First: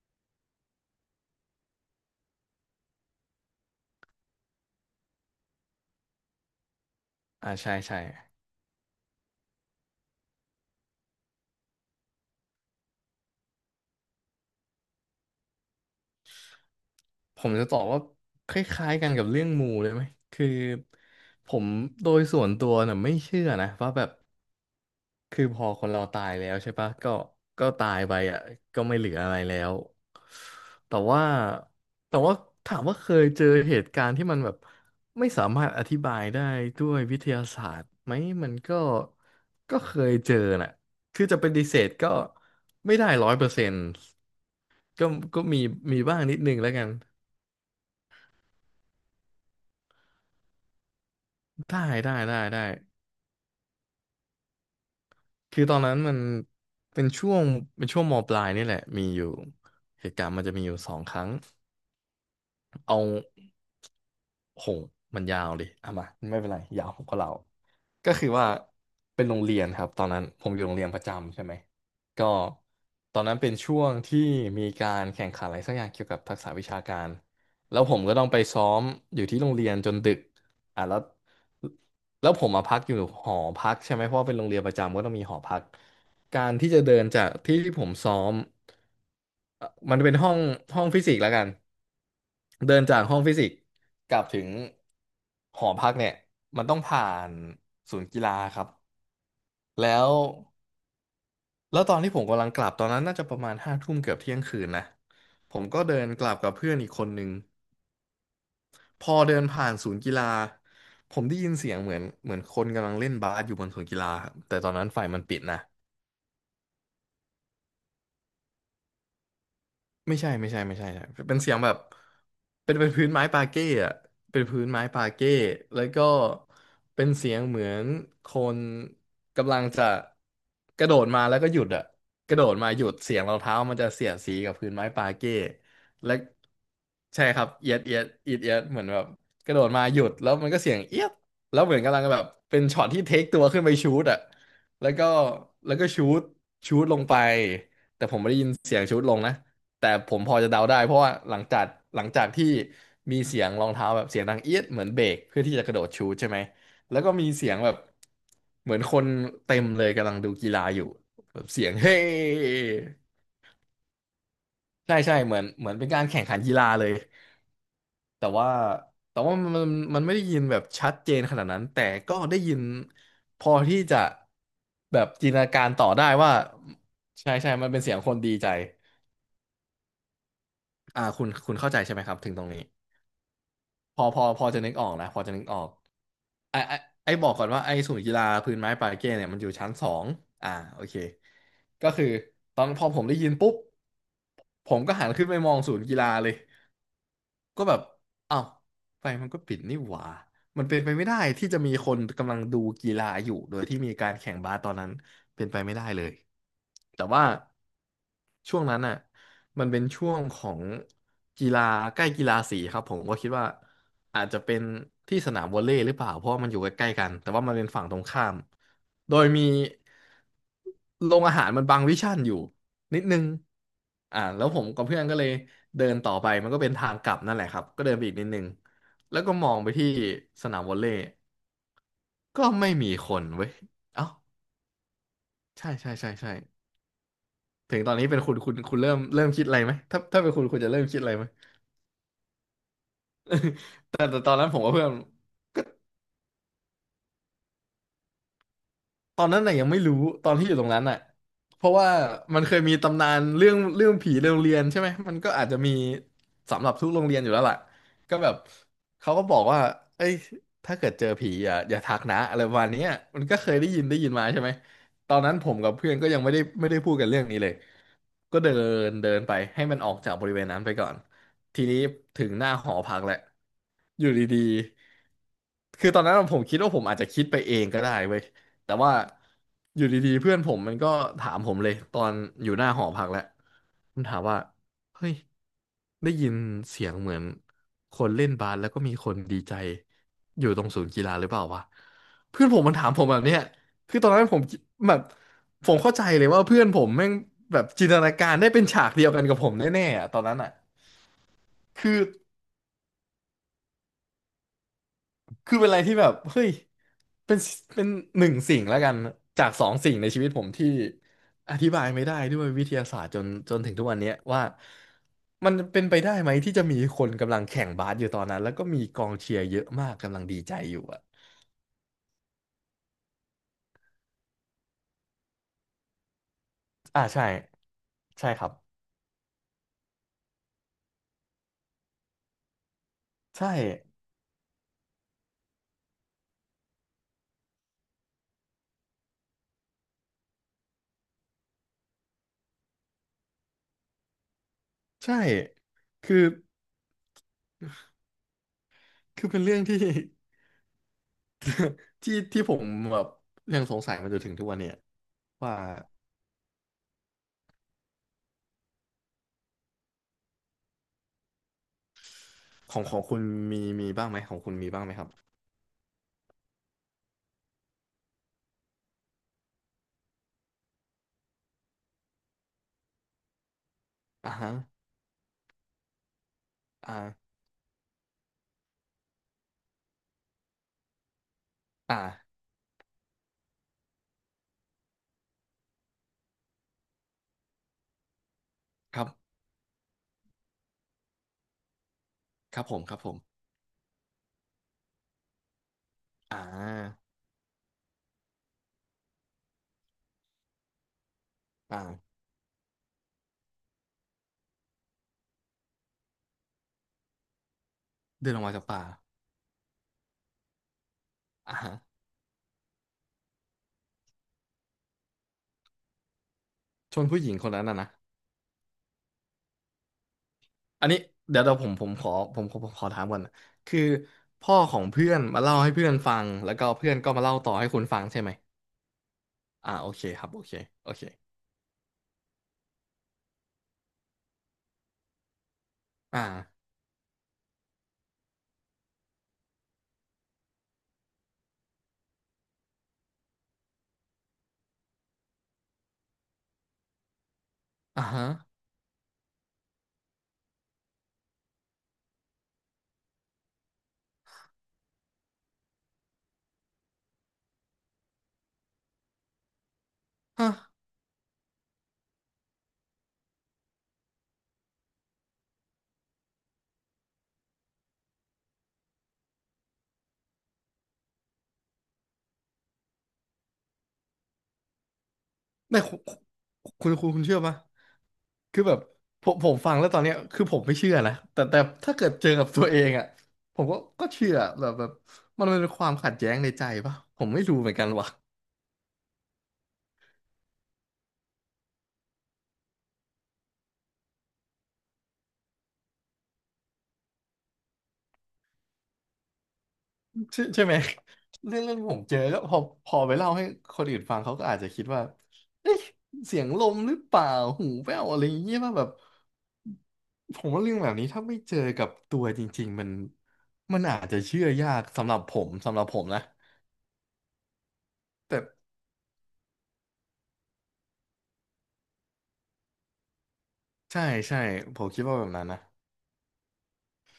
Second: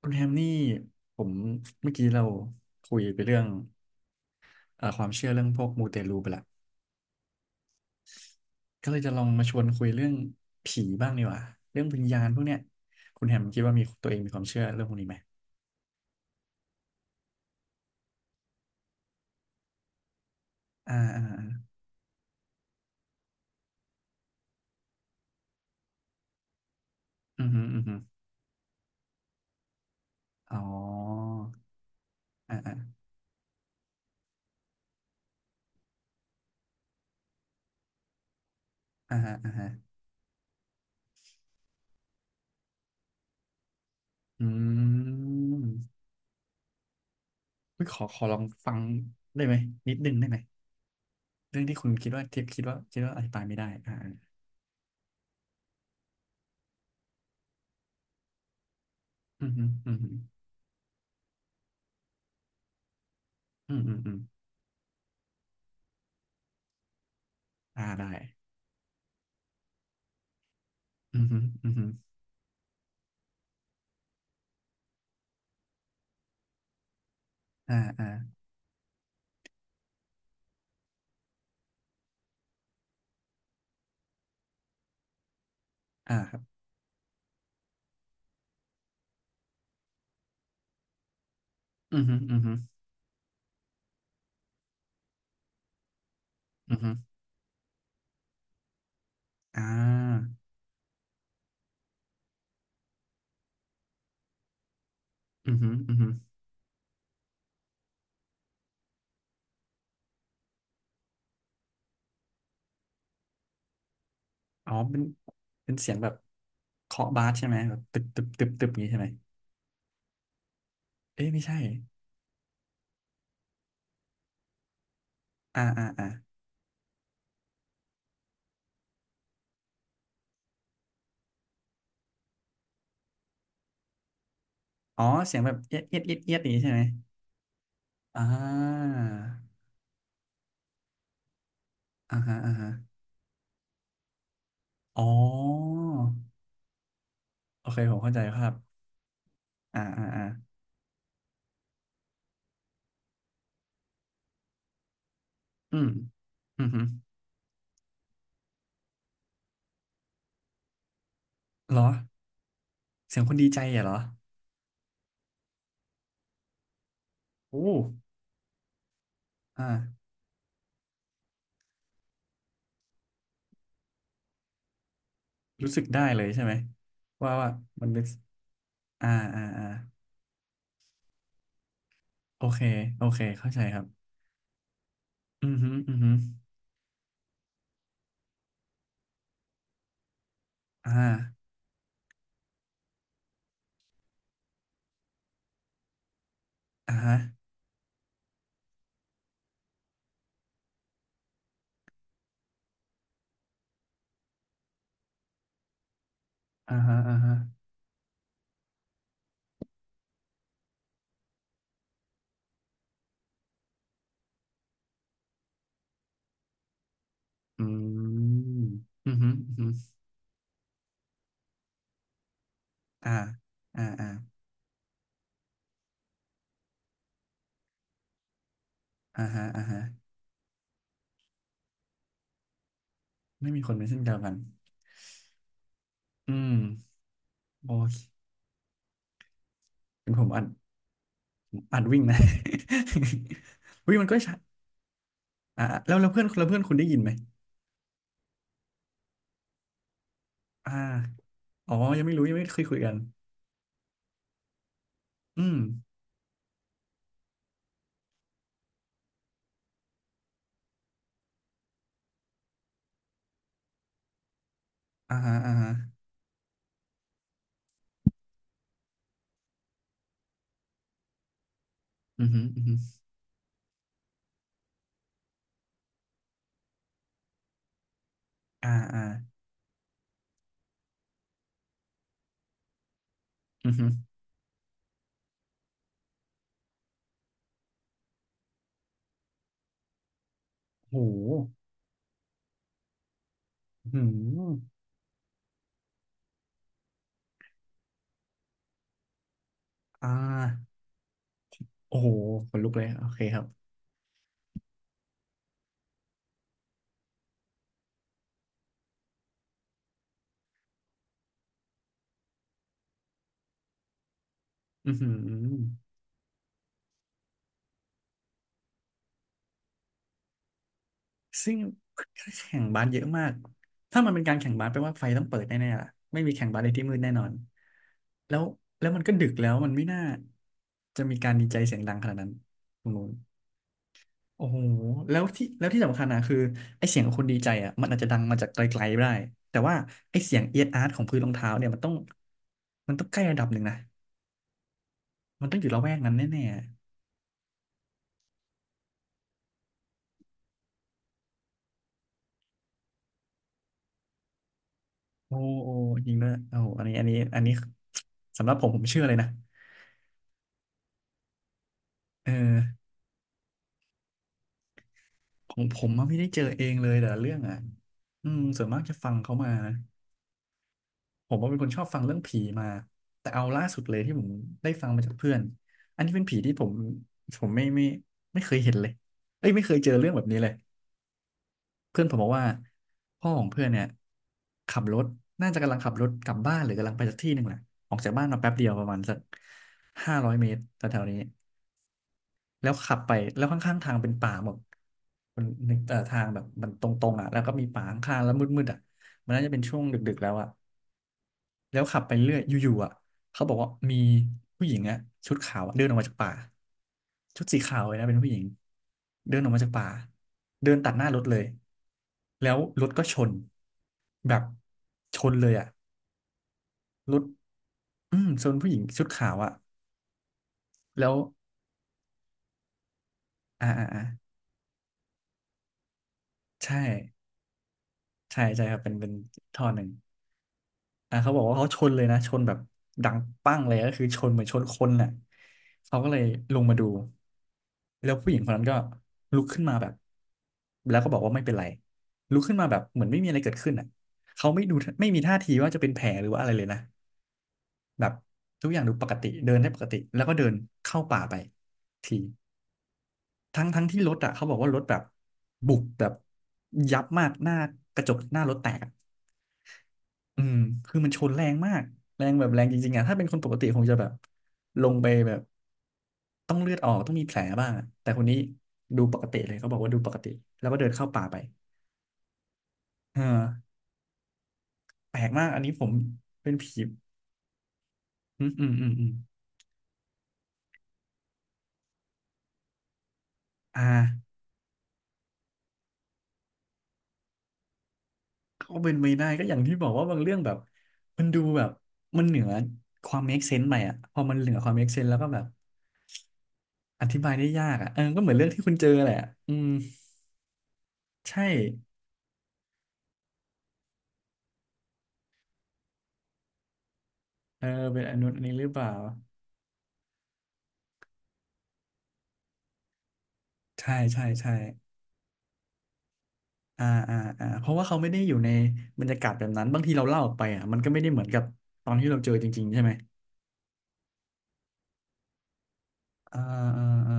คุณแฮมนี่ผมเมื่อกี้เราคุยไปเรื่องความเชื่อเรื่องพวกมูเตลูไปละอ่าใช่ใช่ก็เลยจะลองมาชวนคุยเรื่องผีบ้างดีกว่าเรื่องวิญญาณพวกเนี้ยคุณแฮมคิดว่ามีตัวเองมีความเชื่อเรื่องพวกนี้ไหมผมจะตอบว่าคล้ายๆกันกับเรื่องมูเลยไหมคืออ่าอ่าอ่าผมโดยส่วนตัวน่ะไม่เชื่อนะว่าแบบคือพอคนเราตายแล้วใช่ปะก็อือฮึก็อือตาฮึยไปอ่ะก็ไม่เหลืออะไรแล้วอ๋แต่ว่าอแต่ว่าอ่าอ่าถามว่าเคยเจอเหตุการณ์ที่มันแบบไม่สามารถอธิบายได้ด้วยวิทยาศาสตร์ไหมมันก็อ่าฮะอ่าฮะก็เคยเจอน่ะคือจะปฏิเสธก็ไม่ได้100%อืก็ก็มีมมีบ้างนิดนึงแล้วกัน เฮ้ยขอลองฟังได้ไหมนิดนึงได้ไหมเรื่องที่ได้คุณคิดได้ว่าได้ทิปได้คิดว่าอธิบายไม่ได้อ่าอาคือตอนนั้นมันเป็นช่วงเป็นช่วงมปลายนี่แหละมีอยู่อือฮึอือเหฮึตุการณ์มันจะมีอยู่สองครั้ง เอาอืมอืมอืมโหงมันยาวดิเอามาไม่เป็นไรยาวผมก็เล่าอ่าได้ก็คือว่าเป็นโรงเรียนครับตอนนั้นผมอยู่โรงเรียนประอือจำฮึใช่ไหมอือฮึก็ตอนนั้นเป็นช่วงที่มีการแข่งขันอะไรสักอย่างเกี่ยวกับทักษะวิชาการอ่าแล้วผมอ่าก็ต้องไปซ้อมอยู่ที่โรงเรียนจนดึกอ่ะแล้วแล้วผมมาพักอยู่หอพักใช่ไหมเพราะว่าเป็นโรงเรียนประจำก็ต้องมีหอพักอ่าครัการบ ที่จะเดินจากที่ที่ผมซ้อมมันเป็นห้องฟิสิกส์แล้วกัน อือฮึอือฮึเดินจากห้องฟิสิกส์กลับถึงหอพักเนี่ยมันอืต้อองฮึผ่านศูนย์กีฬาครับอ่แล้วาแล้วตอนที่ผมกำลังกลับตอนนั้นน่าจะประมาณห้าทุ่มเกือบเที่ยงคืนนะอืผอมฮึก็อืเดิอฮึนกลับกับเพื่อนอีกคนนึงพอเดินผ่านศูนย์กีฬาผมได้ยินเสียงเหมือนคนกำลังเล่นบาสอยู่บนศูนย์กีฬาครับแต่ตออ๋อนนั้นไฟมันปิดนะ เป็นเสียงแบบเคาะบาสใช่ไหมแบบตึบตึบตึบตึบอย่างนี้ใช่ไหมไม่ใช่ไม่ใช่ไม่ใช่ใช่เอ้ยเป็นไม่เสียใช่งแบบเป็นพื้นไม้ปาเก้อะเป็นพื้นไม้ปาเก้อ่าแล้อ่าวก็อ่าเป็นเสียงเหมือนคนกำลังจะกระโดดมาแล้วก็หยุดอะกระโดดมาหยุดเสียงรองเท้ามันจะเสียดสีกับพื้นไม้อ๋อปาเก้เสียงแบบเอียดเอียดและเอียดเอียดอย่างนี้ใช่ไหมใช่ครับเอียดเอียดอ่เอียดเอียดเหมือนาแบบกระโดดมาหยุดแล้วมันก็เสียงเอียดแล้วเหมือนกำลังอ่าแบบฮะอ่าเป็นฮะช็อตที่เทคตัวขึ้นไปชูตอะแล้วอ๋ก็อแล้วก็ชูตลงไปโอเคผมแต่เข้าผใจมไม่คได้รัยินบเสียงชูตลงนะ อ่าแต่อ่าผมอ่าพอจะเดาได้เพราะว่าหลังจากที่มีเสียงรองเท้าแบบเสียงดังเอี๊ยดเหมือนเบรกเพื่อที่จะกระอืโดมดชูตใช่ไหมอือฮึแล้วก็มีเสียงแบบเหมือนคนเต็มเลยกำลังดูกีฬาอยู่แบบเสียงเหรอ เฮ้เสียงคนดีใจอะเหรอใช่ใช่เหมือนเป็นการแข่งขันกีฬาเลยโอ้แต่ว่าแต่ว่ามันมันอ่ามันไม่ได้ยินแบบชัดเจนขนาดนั้นแต่ก็ได้ยินพอที่จะแบบจินตนาการรู้สึกต่อได้ได้เลยว่าใช่ไหมใช่ว่าว่าใช่มันเป็นมันเสียงเป็นคนดีใจอ่าอ่าอ่าคุณเข้าใจใช่ไหมครับถึงตโอรงเคนี้ โอเคเข้าใจครัพอบ พอพอจะนึกออกนะพอจะนึอืกอออกฮึอือฮึไอไอไอบอกก่อนว่าไอศูนย์กีฬาพื้นไม้ปาเก้เนี่ยมันอยู่ชั้นสองอ่าโออ่เคาก็คือตอนพอผมได้ยินปุ๊บผมก็หันขึ้นไปมองศูนย์กีฬาเลย อ่าฮะก็แบบอ้าวไฟมันก็ปิดนี่หว่ามันเป็นไปไม่ได้ที่จะมีคนกำลังดูกีฬาอยู่โดยที่มีการแข่งบาสตอนนั้นเป็นไปไม่ได้เลย อ่าฮะแต่อ่าว่าฮะช่วงนั้นน่ะ มันเป็นช่วงของกีฬาใกล้กีฬาสีครับผมก็คิดว่าอาจจะเป็นที่สนามวอลเลย์หรือเปล่าเพราะว่ามันอยู่ใกล้ๆกันแต่ว่ามันอืเป็นฝั่งตรงข้าม ม อืโดอยฮึมีอือฮึโรงอาหารมันบังวิชั่นอยู่ นิดอ่านึงอ่าอ่าแล้วผมกับเพื่อนก็เลยเดินต่อไปมันก็เป็นทางกลับนั่นแหละครับก็เดินไปอีกนิดนึง แล้วอ่าก็ฮะมองอ่าไปฮะที่สนามวอลเลย์ก็ไม่มีคนเว้ไม่ย มีคนเป็นเส้นเอ้าเดียวกัน ใช่ใช่ใช่ใช่อืมโอถึงตอนนี้เป็นเคคุณคุณเริ่มคิดอะไรไหมถ้าเป็นผถ้ามเป็นคุอ่านณคุณจะเริ่มคิดอะไรไหมอ่านวิ่งนะ วิ่แต่งมันก็แต่ตใช่อนนั้นผมกับเพื่อน อ่าแล้วแล้วเพื่อนคุณได้ยินไหมตอนนั้นน่ะยังไม่รู้ตอนที่อยู่ตรอ่างนั้นน่ะเพอ๋ราะอว่ายังไม่รู้ยังมันไม่เคเคยยมีคุยกันตำนานเรื่องผีในโรงเรียนใช่ไหมมันก็อาอืจมจะมีสำหรับทุกโรงเรียนอยู่แล้วล่ะก็แบบเขาก็บอกว่าเอ้ยถ้าเกิดเจอผีอย่าทักนะอะไรประมาณเนี้ยมันก็เคยได้ยินมาใช่ไหมตอ่าอนนั้ฮะนผอ่ามฮะกับเพื่อนก็ยังไม่ได้พูดกันเรื่องนี้เลยก็เดินเดินไปให้มันออกจากบริเวณนั้นไปก่อนทีนี้ถึอืองฮึหน้าอือหฮึอพักแหละอยู่ดีๆคือตอนนั้นผมคิดว่าผมอาจจะคิดไปเองก็ได้เว้ย อ่าแต่ว่าอ่าอยู่ดีๆเพื่อนผมมันก็ถามผมเลยตอนอยู่หน้าหอพักแหละอือฮึมันถามว่าเฮ้ยได้ยินเสียงเหมือนคนเล่นบาสแล้วก็มีคนดีใจอยู่ตรงศูนโย์กีฬาหรือเปล่าหวะเพื่อนผมมันถามผมแบบเนี้ยอือคือหือตอนนั้นผมแบบผมเข้าใจเลยว่าเพื่อนผมแม่งแบบจินตนาการได้เป็นฉากเดียวกันกับผมแน่ๆอ่อะตอนนั้นอ่ะาคืโอ้อ โหขนลุกเลย โอเคครับ คือเป็นอะไรที่แบบเฮ้ยเป็นเป็นหนึ่งสิ่งแล้วกันจากสองสิ่งในชีวิตผมที่อธิบายไม่ได้ด้วยวิทยาศาสตร์จนถึงทุกวันเนี้ยว่าอือหือ มันเป็นไปได้ไหมที่จะมีคนกำลังแข่งบาสอยู่ตอนนั้นแล้วก็มีกองเชียร์เยอะมากกำลังดีใจอยู่อะซึ่งแข่งบาสเยอะมาก ถ้ามันเป็นการแข่งบาสแปลว่าไฟต้องเปิดแน่ๆล่ะไม่มีแข่งบาสในที่มืดอ่าแน่นใช่อนใช่แล้ควรับแล้วมันก็ดึกแล้วมันไม่น่าจะมีการดีใจเสียงดังขนาดนั้นตรงนู้นใช่โอ้โหแล้วที่สำคัญนะคือไอเสียงของคนดีใจอ่ะมันอาจจะดังมาจากไกลๆก็ได้แต่ว่าไอเสียงเอียดอาร์ตของพื้นรองเท้าเนี่ยมันต้องใกล้ระดับหนึ่งนะใช่มันต้องอยู่ละแวกนั้นคือแน่คือเป็นเรื่องที่ ที่ที่ผมแบบยังสงสัยมาจนถึงทุกวันเนี่ยๆโอ้ว่าโอ้จริงด้วยโอ้โหอันนี้อันนี้สำหรับผมผมเชื่อเลยนะเอของอ ของคุณมีบ้างไหมของคุณมีบ้างไหมครับของผมอะไม่ได้เจอเองเลยแต่ละเรื่องอ่ะ อืมส่วนมากจะฟังเขามานะผมว่าเป็นคนชอบฟังเรื่องผีมาแต่เอาล่าสุดเลยที่ผมอ่าฮะได้ฟังมาจากเพื่อนอันนี้เป็นผีที่ผมอ่าผมไม่เคยเห็นเลยเอ้ยไม่เคยเจอเรื่องแบบนี้เลยเพื่อนผมบอกอ่า ว่าพ่อของเพื่อนเนี่ยขับรถน่าจะกำลังขับรถกลับบ้านหรือกำลังไปสักที่หนึ่งแหละออกจากบ้านมาแป๊บเดียวประมาคณรัสักบ 500 เมตรแถวๆนี้ ครับแล้วผมคขัรับบผไปมแล้วข้างๆทางเป็นป่าหมดมันนึกทางอ่แบบมันตรางๆอ่ะแล้วก็มีป่าข้างๆแล้วมืดๆอ่ะมันน่าจะเป็นช่วงดึกๆแล้วอ่ะแล้วขับไปอ่าเรื่อยอยู่ๆอ่ะเขาบอกว่ามีผู้หญิงอ่ะชุดขาวอะเดินออกมาจากป่าชุดสีขาวเลยนะเป็นผู้เดิหนญิอองกมาจากป่าเดินออกมาจากป่าเดินตัดหน้ารถเลยอ่าฮะแล้วรถก็ชนแบบชนเลยอ่ะชนรผู้ถหญิงคนนั้นนะนะอืมชนผู้หญิงชุดขาวอ่ะอันนี้แล้วเดี๋ยวเราผมผมขอผมผมผมขอถามก่อนนะอ่าคืออ่าอ่าพ่อของเพื่อนมาเล่าให้เพื่อนฟังแล้วก็ใช่เพื่อนก็มาเล่าต่อให้คุณฟังใช่ไหมใช่ครับเป็นเป็นท่ออ่าหนึ่โอง เคครับโอเคโอเคอ่ะเขาบอกว่าเขาชนเลยนะชนแบบดังปั้งเลยก็คือชนเหมือนชนคนน่ะเขาก็เลอ่ายลงมาดูแล้วผู้หญิงคนนั้นก็ลุกขึ้นมาแบบแล้วก็บอกว่าไม่เป็นไรลุกขึ้นมาแบบเหมือนไม่มีอะไรเกิดขึ้นอ่ะเขาไม่ดูไม่มีท่าทีว่าจะเป็นแผลหรือว่าอะไรเลยนะอ่าแบบฮะทุกอย่างดูปกติเดินได้ปกติแล้วก็เดินเข้าป่าไปทีทั้งที่รถอ่ะเขาบอกว่ารถแบบบุบแบบยับมากหน้ากระจกหน้ารถแตกอะ อืฮะ มคือมันชนแรงมากแรงแบบแรงจริงๆอะถ้าเป็นคนปกติคงจะแบบลงไปแบบต้องเลือดออกต้องมีแผลบ้างอะแต่คนนี้ดูปกติเลยเขาบอกว่าดูปกติแล้วก็เดินเข้าป่าไปเออแปลกมาก อันนี้ไม่ผมคุณเป็นผีเชื่อปะอืมคืออืมแบบอืมอืมผมฟังแล้วตอนเนี้ยคือผมไม่เชื่อนะแต่ถ้าเกิดเจอกับตัวเองอ่ะผมก็อ่าก็เชื่อแบบมันเป็นความขัดแย้งในใจปะผมไม่รู้เหมือนกันว่ะก็เป็นไปได้ก็อย่างที่บอกว่าบางเรื่องแบบมันดูแบบมันเหนือความ make sense ไปอ่ะพอมันเหนือความ make sense แล้วก็แบบอธิบายได้ยากอ่ะเออก็เหมือนเรื่องที่คุณเจอแหละอืมใช่ใช่ไหมใช่เรื่องที่ผมเจอก็พอไปเล่าให้คนอื่นฟังเขาก็อาจจะคิดว่าเอ๊ะเสียงลมหรือเปล่าเอหูอแว่เป็นวอนอะไรนูอนย่างนี้เงี้ยหรือป่ะเปแบบล่า ผมว่าเรื่องแบบนี้ถ้าไม่เจอกับตัวจริงๆมันใช่อาจจะใช่เชื่อใช่ยากสำหรับผมสำหรับผมนะอ่าอ่าอ่าเพราะว่าเขาไม่ได้อยู่แต่ ในบรรยากาศแบบนั้นบางทีเราเล่าออกไปอ่ะมันก็ไม่ได้เหมือนกับตอนที่เราเจอจริงๆใช่ไหมใช่ใช่ผมคิดว่าแบบนั้นนะอ่าอ่าอ่า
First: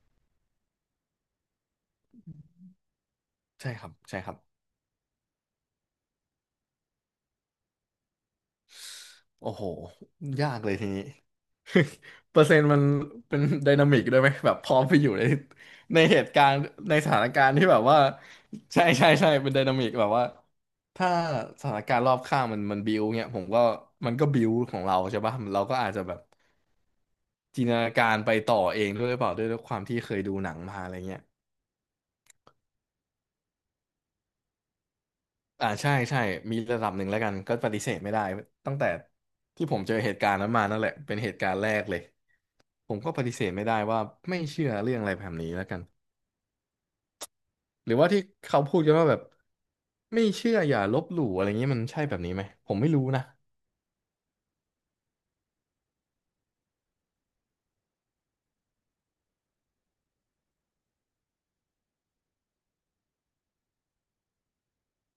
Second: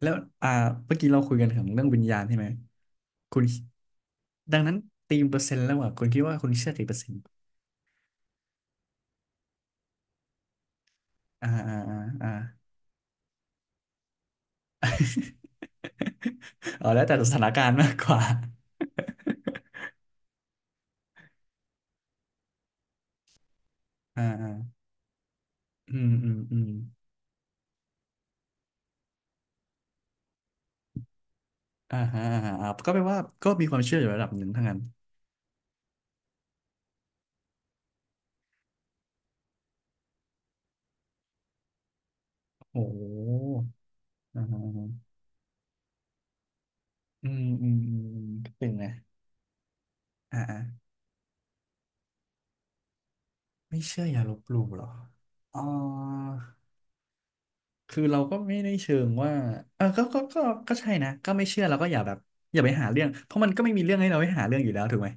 แล้วอ่าเมื่อกี้เราคุยกันถึงเรื่องวิญญาณใช่ไหมคุณใช่ครับใช่ครับดังนั้นตีมเปอร์เซ็นต์แล้วอ่ะคุณคิดว่าคุณเชื่อกี่เปอร์เซ็นต์โอ้โหยากเลยทีนี้ อ่าอ่า อ่าอ่า เปอร์เซ็นต์มันเป็นไดนามิกด้วยไหมแบบพร้อมไปอยู่ใน ในเหตุการณ์ อ๋อในแล้วสแต่ถานสถากานรณ์กาที่รแบณ์บมากว่ากว่า ใช่ใช่ใช่เป็นไดนามิกแบบว่าถ้าสถานการณ์รอบข้างมันบิวเงี้ยผมก็มัน อ่าก็บิอ่าวของเราใช่ป่ะเราก็อาจอืจะมแบบอืมอืมจินตนาการไปต่อเองด้วยหรือเปล่าด้วยความที่เคยดูหนังมาอะไรเงี้ย อ่าฮะอ่าฮะอ่าก็แปลว่าก็มีความเชื่ออยู่ระดับหนึ่งทั้งนั้นอ่าใช่ใช่มีระดับหนึ่งแล้วกันก็ปฏิเสธไม่ได้ตั้งแต่ที่ผมเจอเหตุการณ์นั้นมานั่นแหละเป็นเหตุการณ์แรกเลยโอ้ผโมก็ปฏิเสธไม่หได้ว่าไม่อ่าฮะ เชื่อเรื่องอะไรแบบนี้แล้วกันอืมอืมหอืรือมว่าอืที่มเขาตึงพูดนะกันว่าแบบไม่อ่าเชื่อ่าออย่าลบหลู่อะไรเงี้ยมันใช่แบบนี้ไหมผมไม่รู้นะไม่เชื่ออย่าลบหลู่เหรออ๋อคือเราก็ไม่ได้เชิงว่าเออก็ก็ใช่นะก็ไม่เชื่อเราก็อย่าแบบอย่าไปหาเรื่องเพราะมันก็ไม่มีเรื่องให้เราไปหาเรื่องอยู่แล้วถูกไหม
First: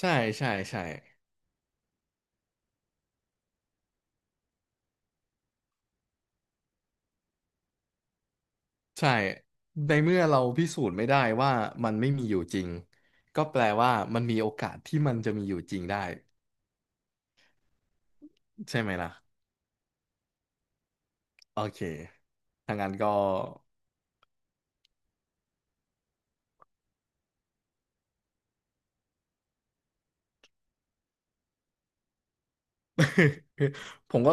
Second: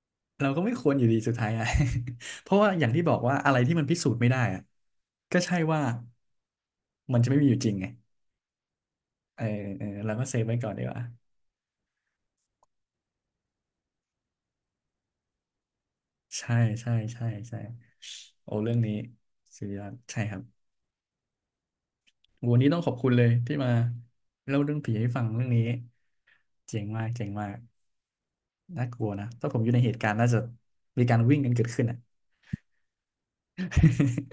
ใช่เราใช่ก็ไม่ใช่ควรอยู่ดีสุดท้ายอะ เพราะว่าอย่างที่บอกว่าอะไรที่มันพิสูจน์ไม่ได้อะก็ใช่ว่ามันจะไม่มีอยู่จริงไงใช่เออเออในเราเมื่อก็เซเราฟไว้พิก่อนสูดีกจน์ว่าไม่ได้ว่ามันไม่มีอยู่จริงก็แปลว่ามันมีโอกาสที่มันจะมีอยู่จริงได้ใช่ใช่ใช่โอ้เรื่องใช่ไหมนี้ล่ะสุดยอดใช่ครับ โอเคโหวันนี้ถ้าต้องขงั้อนบคุก็ ณเลยที่มาเล่าเรื่องผีให้ฟังเรื่องนี้เจ๋งมากเจ๋งมากน่ากลัวนะถ้าผมอยู่ในเหตุการณ์น่าจะมีการวิ่งกันเกิดขึ้นอ่ะ คือผมก็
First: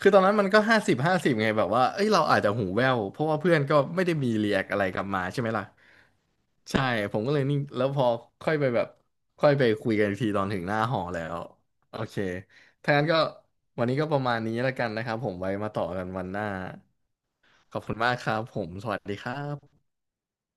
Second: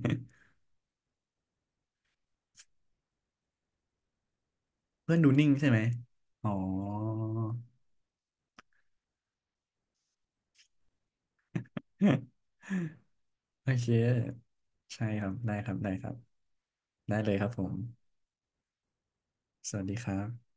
คือตอนนั้นมัน ก็50/50ไงแบบว่าเอ้ยเราอาจจะหูแว่วเพราะว่าเพื่อนก็ไม่ได้มีรีแอคอะไรกลับเพื่อนมาดูใช่นิ่ไหมงล่ะใช่ไหมอ๋อ ใช่ผมก็เลยนิ่งแล้วพอค่อยไปแบบค่อยไปคุยกันอีกทีตอนถึงหน้าหอแล้วโอเคถ้างั้นก็ โอวัเคนนี้ก็ประมาณนี้แล้วกันนะใช่ครับคผรับมไว้ได้คมารับต่อได้กัคนรับวันหน้าได้เลยครับผมขอบคุณมากครับผมสวัสดีครัสบวัสดีครับ